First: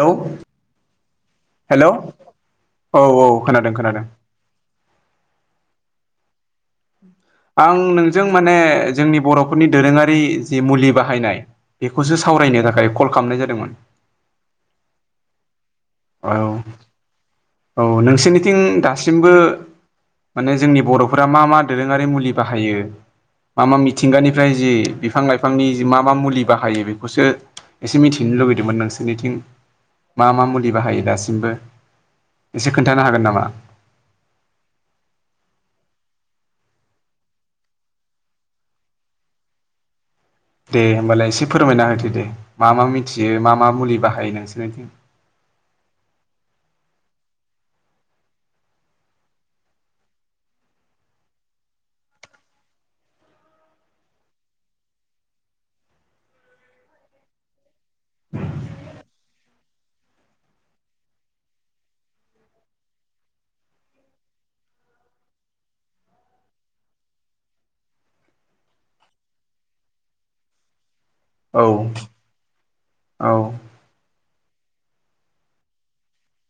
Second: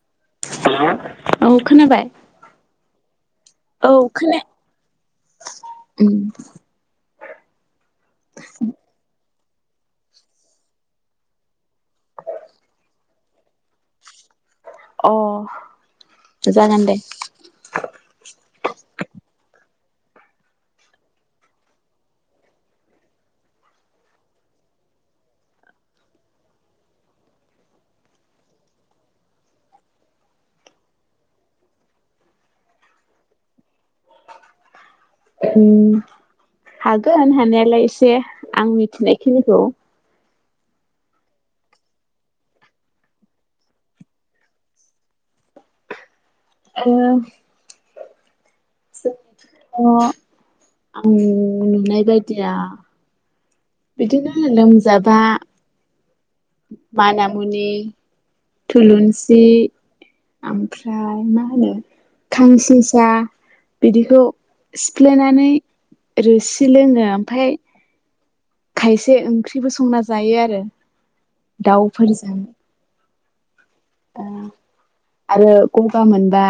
Hello औ hello खोनाबाय? औ खोनादों औ खोनादों खोनाया उम। आं नोंजों माने जोंनि बर'फोरनि दोरोङारि जि मुलि बाहायनाय बेखौसो सावरायनो थाखाय कल खालामनाय जादोंमोन। अह। औ औ नोंसोरनिथिं दासिमबो माने जोंनि बर'फोरा मा मा दोरोङारि मुलि बाहायो मा मा मिथिंगानिफ्राय जि बिफां लाइफांनि जि मा मा मुलि बाहायो बेखौसो एसे मिथिनो लुबैदोंमोन नोंसोरनिथिं मा मा मु लि बाहायो दासिमबो एसे खोन्थानो हागोन नामा? उम। हागोन हानायालाय एसे आं मिथिनायखिनिखौ। दे होमबालाय एसे फोरमायना होदो दे मा मा मिथियो मा मा मुलि बाहायो नोंसोरनिथिं। [unintelligible] जोंनिआथ' आं नुनाय बायदिया बिदिनो लोमजाबा मानामुनि थुलुनसि ओमफ्राय मा होनो खांसिसा बिदिखौ सिफ्लेनानै रोसि लोङो ओमफाय खायसे ओंख्रिबो संना जायो आरो। औ दाउफोरजों औ। ओ आरो गगा मोनबा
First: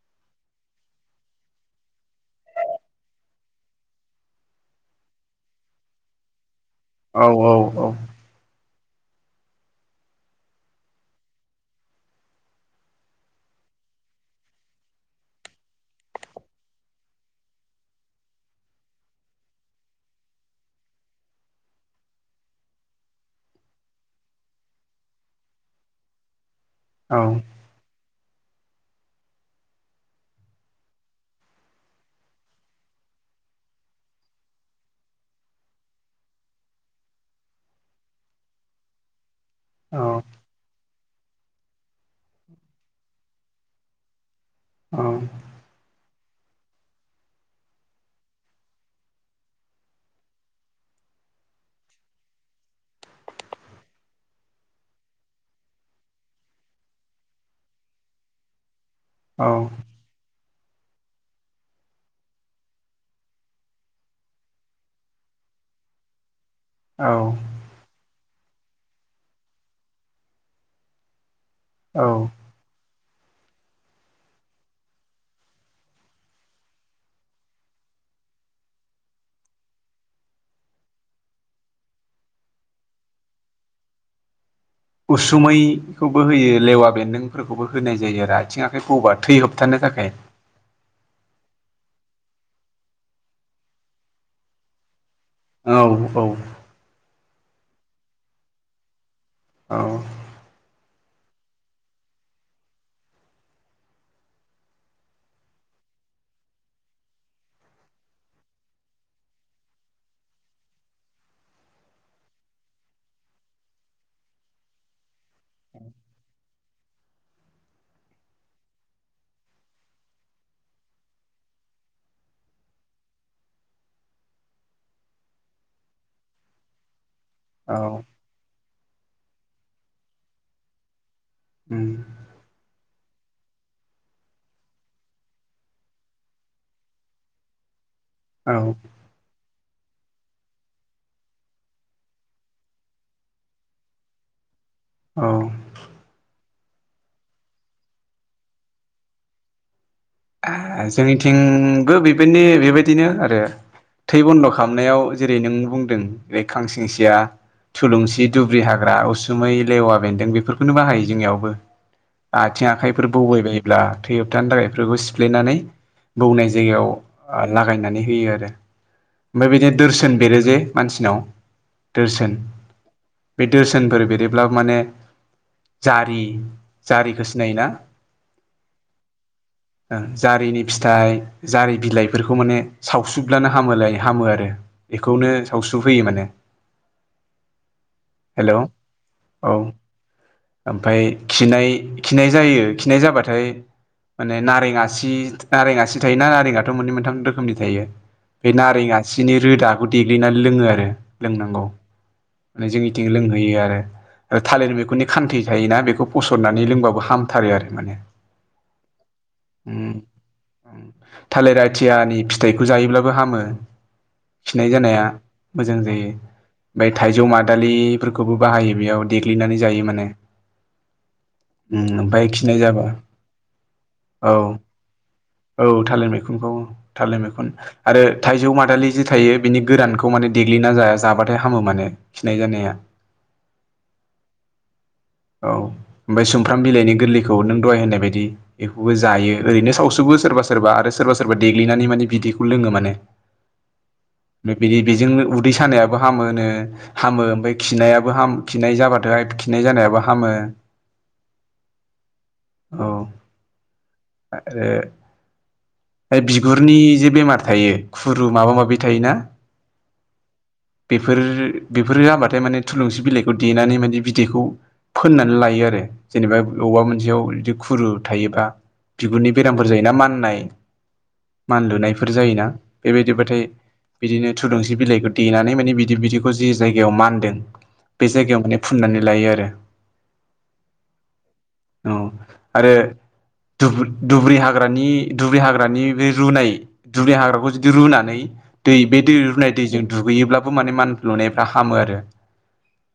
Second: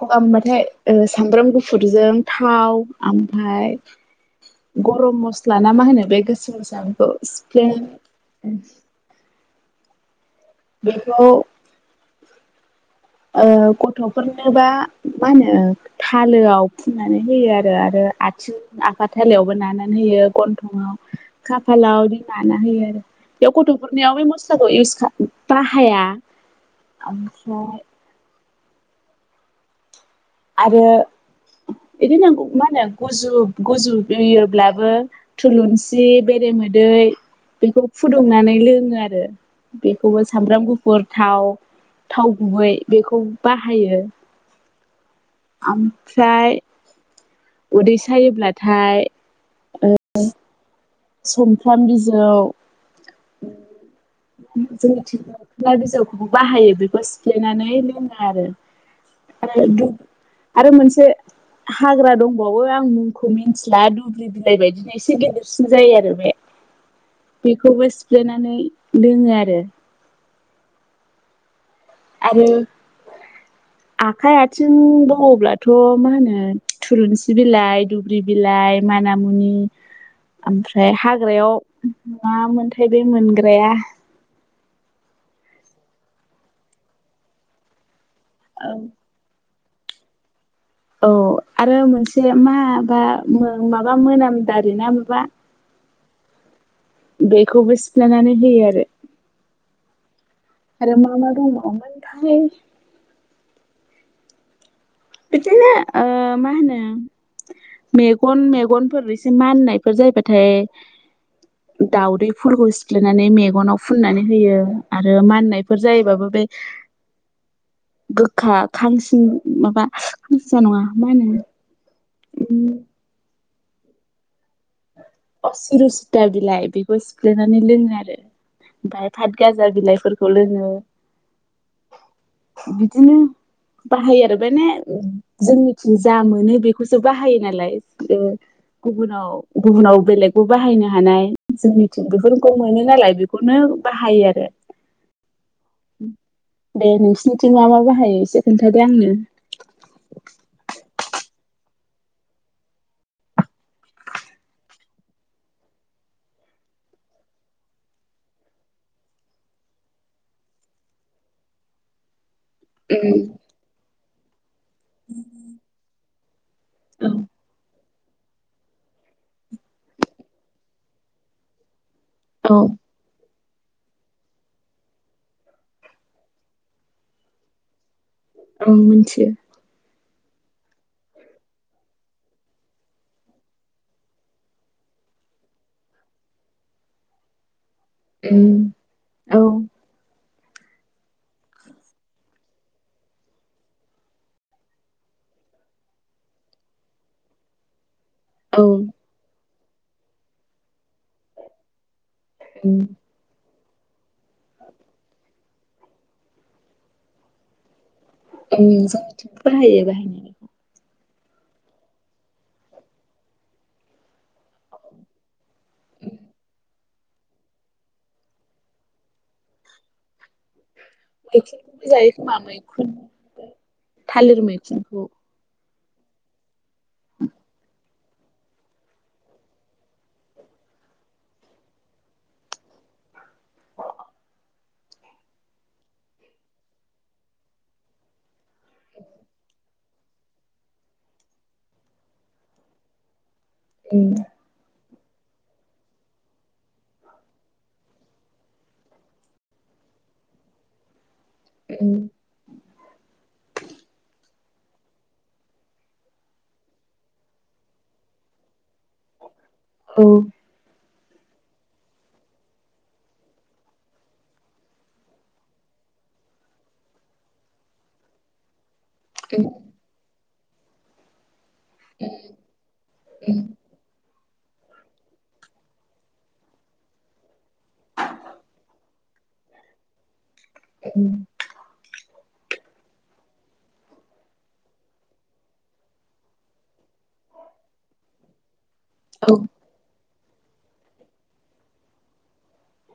गगा मोनबाथाय ओ सामब्राम गुफुरजों थाव ओमफाय गरम मस्ला ना मा होनो बे गोसोम गोसोमखौ सिफ्लेना बेखौ ओ गथ'फोरनोबा मा होनो थालोआव फुननानै होयो आरो आरो आथिं आफा थालायावबो नानानै होयो गन्थंआव खाफालाव बिदिनो नाना होयो। बेयाव गथ'फोरनियाव बे मस्लाखौ इउस बाहाया ओमफ्राय आरो बिदिनो मा होनो गुजु गुजु योब्लाबो थुलुनसि बेरेमोदै बेखौ फुदुंनानै लोङो आरो बेखौबो सामब्राम गुफुर थाव थाव गुबै बेखौ बाहायो औ ओमफ्राय उदै सायोब्लाथाय ओ सुमफ्राम बिजौ ओम जोंनिथिं [unintelligible] बिजौखौबो बाहायो बेखौ सिफ्लेनानै लोङो आरो औ [unintelligible] आरो मोनसे हाग्रा दंबावो आं मुंखौ मिन्थिला दुब्रि बिलाइ बायदिनो एसे गेदेरसिन जायो आरो बे औ बेखौबो सिफ्लेनानै लोङो आरो औ ओम आखाइ आथिं बौवोब्लाथ' मा होनो थुलुनसि बिलाइ दुब्रि बिलाइ मानामुनि ओमफ्राय हाग्रायाव मा मोनथाय बे मोनग्राया उसुमैखौबो होयो लेवा बेन्दोंफोरखौबो होनाय जायो आरो आथिं आखाइ बौबा थै होबथानो थाखाय औ आरो मोनसे माबा माबा मोनामदारि ना माबा औ औ। बेखौबो सिफ्लेनानै होयो आरो। औ। आरो मा मा दंबावोमोनथाय बिदिनो ओ मा होनो मेगन मेगनफोर एसे माननायफोर जायोबाथाय दाउदै फुलखौ सिफ्लेनानै मेगनाव फुननानै होयो आरो माननायफोर जायोबाबो बे गोखा खांसिन माबा खानसिसा नङा मा होनो अ सिरु सिथा बिलाइ बेखौ सिफ्लेनानै औ लोङो आरो। ओमफ्राय फातगाजा बिलाइफोरखौ लोङो उम। बिदिनो बाहायो आरो माने जोंनिथिं जा मोनो बेखौसो बाहायो नालाय ओ औ गुबुनाव गुबुनाव बेलेगबो बाहायनो हानाय जोंनिथिं बेफोरखौ मोनो नालाय बेखौनो बाहायो आरो [inaudible] औ दे नोंसिनिथिं मा मा बाहायो एसे खोन्थादो आंनो जोंनिथिंबो बेबायनो बेबायदिनो आरो। थै बन्द' खालामनायाव जेरै नों बुंदों जै खांसिंसिया थुलुंसि दुब्रि हाग्रा उसुमै लेवा बेन्दों बेफोरखौनो बाहायो जोंनियावबो आथिं आखाइफोर बौबायायोब्ला थै होबथानो थाखायफोरखौ सिफ्लेनानै बौनाय औ जायगायाव लागायनानै होयो आरो ओमफ्राय बिदि दोरसोन बेरो जे मानसिनाव दोरसोन औ बे दोरसोनफोर बेरोब्ला माने जारि जारिखौ सिनायोना औ मिथियो जारिनि फिथाइ जारि बिलाइफोरखौ माने सावसुब्लानो हामोलाय हामो आरो बेखौनो सावस्रु होयो माने [inaudible] हेल' औ उम औ ओमफाय खिनाय खिनाय जायो खिनाय जाबाथाय माने नारें आसि नारें आसि थायो ना नारेंथ' मोननै मोनथाम रोखोमनि थायो बे औ नारें उम आसिनि रोदाखौ देग्लिनानै लोङो आरो लोंनांगौ माने जोंनिथिं लोंहोयो आरो थालिरनि बेनि खान्थि थायोना बेखौ असननानै लोंबाबो हामथारो आरो माने ओं जोंनिथिंबो उम बाहायो बाहायनो उम थालिर आथियानि फिथाइखौ जायोब्लाबो हामो खिनाय जानाया मोजां जायो ओमफ्राय थाइजौ मादालिफोरखौबो बाहायो बेयाव देग्लिनानै जायो माने मैखुनखौबो ओम जायो ओमफाय खोमा खिनाय मैखुन जाबा औ थालिर मैथिंखौ औ थालिर मैखुनखौ थालिर मैखुन आरो थाइजौ मादालि जि थायो बिनि गोरानखौ माने देग्लिना जाया जाबाथाय हामो माने खिनाय जानाया औ ओमफ्राय सुमफ्राम बिलाइनि गोरलैखौ नों दहाय होननाय बायदि बेखौबो जायो ओरैनो सावसोबो सोरबा सोरबा आरो सोरबा सोरबा देग्लिनानै माने बिदैखौ लोङो माने [unintelligible] बिदि बेजोंनो उदै सानायाबो हामोनो हामो ओमफाय खिनायाबो हाम खिनाय जाबाथाय खिनाय जानायाबो हामो ओं औ आरोे बिगुरनि जे बेमार थायो खुरु माबा माबि थायोना औ बेफोरो बेफोरो जाबाथाय माने थुलुंसि बिलाइखौ देनानै माने बिदैखौ फोननानै लायो आरो जेनेबा बबावबा मोनसेयाव बिदि खुरु थायोबा बिगुरनि बेरामफोर जायोना माननाय मान लुनायफोर जायोना उम बेबायदिबाथाय बिदिनो थुलुंसि बिलाइखौ देनानै माने बिनि बिदिखौ जे जायगायाव मानदों बे जायगायाव माने फुननानै लायो आरो। उम औ आरो दुब्रि हाग्रानि दुब्रि हाग्रानि बे रुनाय दुब्रि हाग्राखौ जुदि रुनानै दै बे दै औ रुनाय दैजों दुगैयोब्लाबो माने मान लुनायफ्रा हामो आरो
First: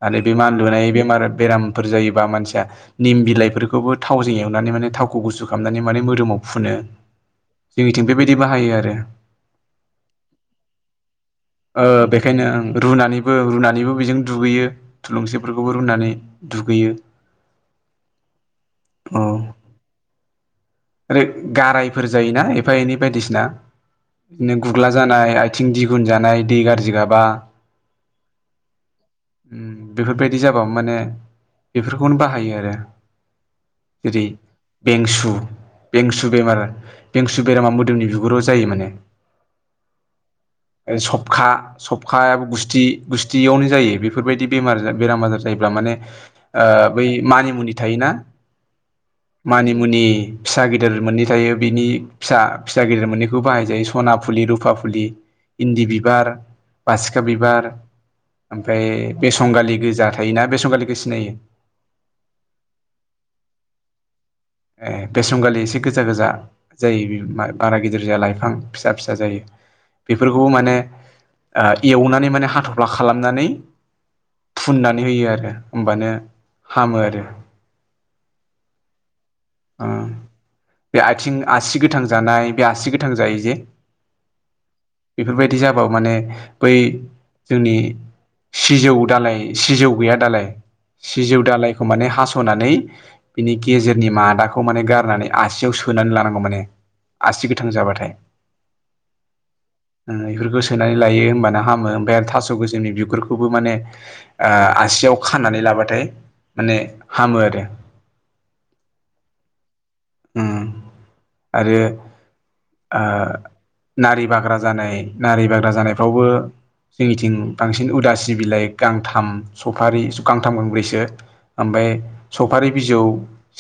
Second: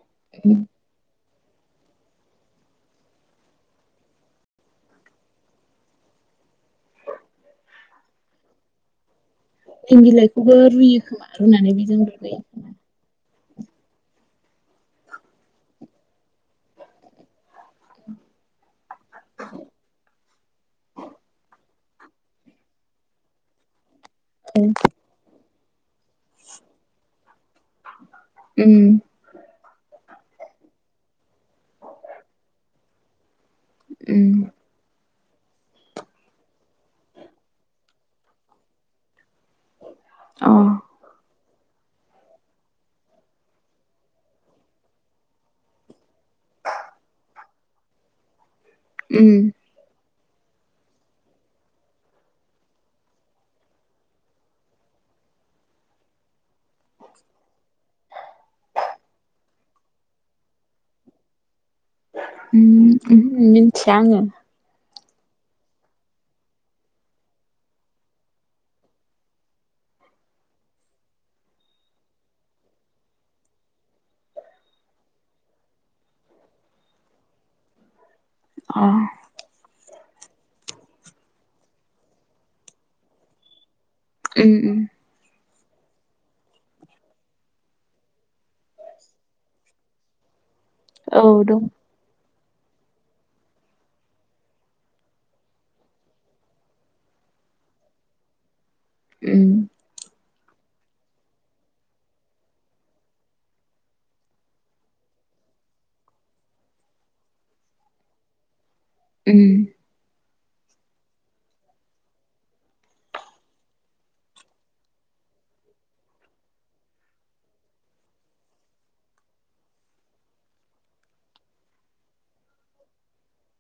आरो बे उम मानलुनाय बेमार बेरामफोर जायोबा मानसिया निम बिलाइफोरखौबो थावजों एवनानै माने थावखौ गुसु खालामनानै माने मोदोमाव फुनो जोंनिथिं बेबायदि बाहायो आरो निम बिलाइखौबो रुयो खोमा रुनानै बेजों दुगैयो। ओं रुनानै रुनानैबो बेजों दुगैयो थुलुंसिफोरखौबो रुनानै दुगैयो। औ आरो गारायफोर जायोना एफा एनै बायदिसिना बिदिनो गुग्ला जानाय आथिं दिगुन जानाय दै गाज्रि गाबा उम बेफोरबायदि जाबा माने बेफोरखौनो बाहायो आरो। जेरै उम बेंसु बेंसु बेमार बेंसु बेरामा मोदोमनि बिगुराव जायो माने। अ सबखा सबखायाबो गुस्थि गुस्थियावनो जायो बेफोरबायदि बेमार बेराम आजार जायोब्ला माने ओ बै मानिमुनि थायोना उम मानिमुनि फिसा गिदिर मोननै थायो बिनि फिसा फिसा गिदिर मोननैखौ बाहायजायो सना फुलि, रुफा फुलि इन्दि बिबार, बासिखा बिबार, ओमफ्राय बेसंगालि गोजा थायोना, बेसंगालिखौ सिनायो? ओम ओहो मिन्थिया आङो। ए बेसंगालि एसे गोजा गोजा जायो बारा गिदिर लाइफां फिसा फिसा जायो। बेफोरखौबो माने एवनानै माने हाथ'फ्ला खालामनानै फुननानै होयो आरो होमबानो हामो आरो अ ओ बे आथिं आसि गोथां जानाय बे आसि गोथां जायो जे उम उम बेफोरबायदि जाबाबो माने बै जोंनि सिजौ दालाइ सिजौ गैया दालाय औ सिजौ दं दालाइखौ माने हास'नानै बिनि गेजेरनि मा दाखौ माने गारनानै आसियाव सोनानै लानांगौ माने आसि गोथां जाबाथाय उम ओम बेफोरखौ सोनानै लायो होमबाना हामो ओमफ्राय आरो थास' गोसोमनि बिगुरखौबो माने आ आसियाव खानानै लाबाथाय माने हामो आरो। ओम ओम आरो ओ नारि बाग्रा जानाय नारि बाग्रा जानायफ्रावबो जोंनिथिं बांसिन उदासि बिलाइ गांथाम, सफारि गांथाम गांब्रैसो ओमफ्राय सफारि बिजौ,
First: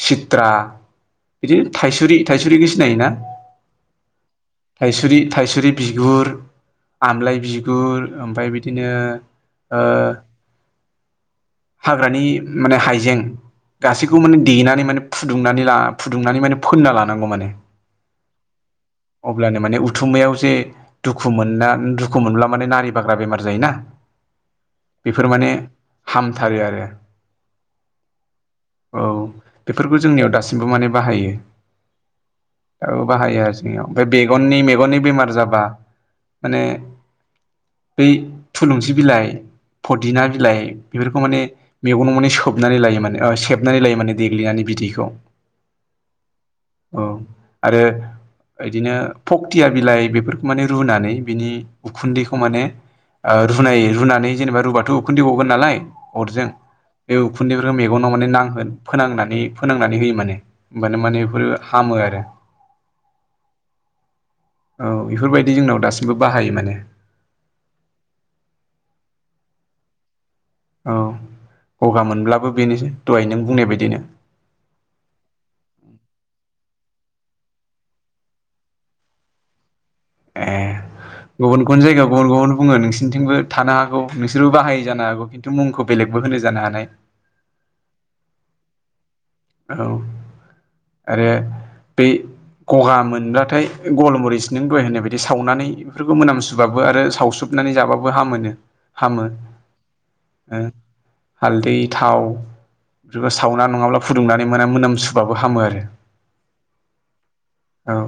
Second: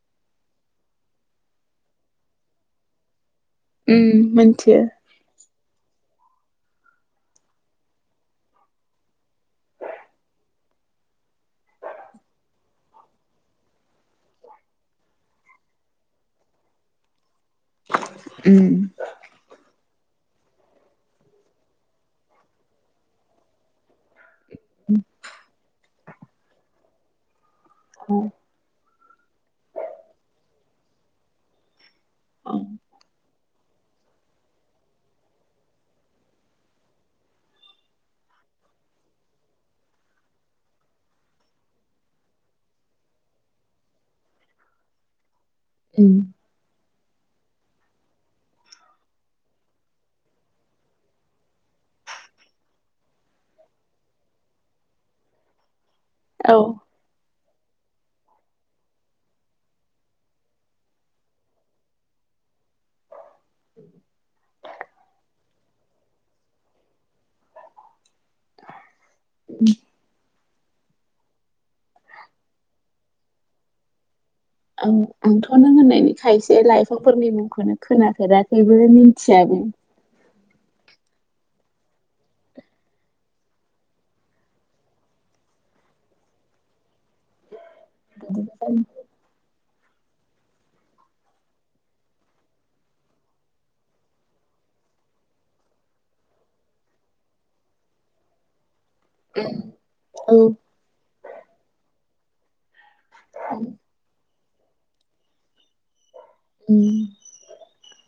सित्रा बिदिनो थाइसुरि थाइसुरिखौ सिनायोना मिथियो थाइसुरि थाइसुरि बिगुर आमलाय बिगुर ओमफ्राय बिदिनो ओ हाग्रानि माने हाइजें गासैखौ माने देनानै माने फुदुंनानै ला फुदुंनानै माने फोनना लानांगौ माने। उम। अब्लानो माने उथुमायाव जे दुखु मोनना दुखु मोनब्ला माने नारि बाग्रा बेमार जायोना बेफोर माने हामथारो आरो। उम औ बेफोरखौ जोंनियाव दासिमबो माने बाहायो। औ बाहायो आरो। एमाव ओमफ्राय बेगननि मेगननि बेमार जाबा माने बै थुलुंसि बिलाइ फ'दिना बिलाइ बेफोरखौ माने मेगन माने सोबनानै लायो माने ओ सेबनानै लायो माने देग्लिनानै बिदैखौ। उम। औ आरो बिदिनो फक्तिया बिलाइ बेफोरखौ माने रुनानै बिनि उखुन्दैखौ माने ओ रुनाय रुनानै जेनेबा रुुबाथ' उखुन्दै गगोन नालाय अरजों औ बे उखुन्दैफोरखौ मेगनाव माने नांहो फोनांनानै फोनांनानै होयो माने। होमबानो माने बेफोरो हामो आरो। औ बेफोरबायदि जोंनाव दासिमबो बाहायो माने। उम। औ गगा मोनब्लाबो बेनोसै दहाय नों बुंनाय बायदिनो। ओं आंथ' नों होननायनि खायसे लाइफांफोरनि मुंखौनो खोनाफेराखैबो मिथियाबो। ए [inaudible] गुबुन गुबुन जायगायाव गुबुन गुबुन बुंङो नोंसोरथिंबो थानो हागौ नोंसोरबो बाहाय जानो हागौ। मुंखौ बेलेगबो होनो जानो हानाय। [unintelligible] औ आरो बेै गगा मोनब्लाथाय गलमुरिसनि दहाय होननाय बायदि सावनानै बेफोरखौ मोनामसुबाबो आरो सावसुब नानै जाबाबो हामोनो। हामो औ ओं हालदै थाव बेफोरखौ सावना नंङाब्ला फुदुंनानै मोना मोनाम सुबुबाबो हामो आरो। उम औ।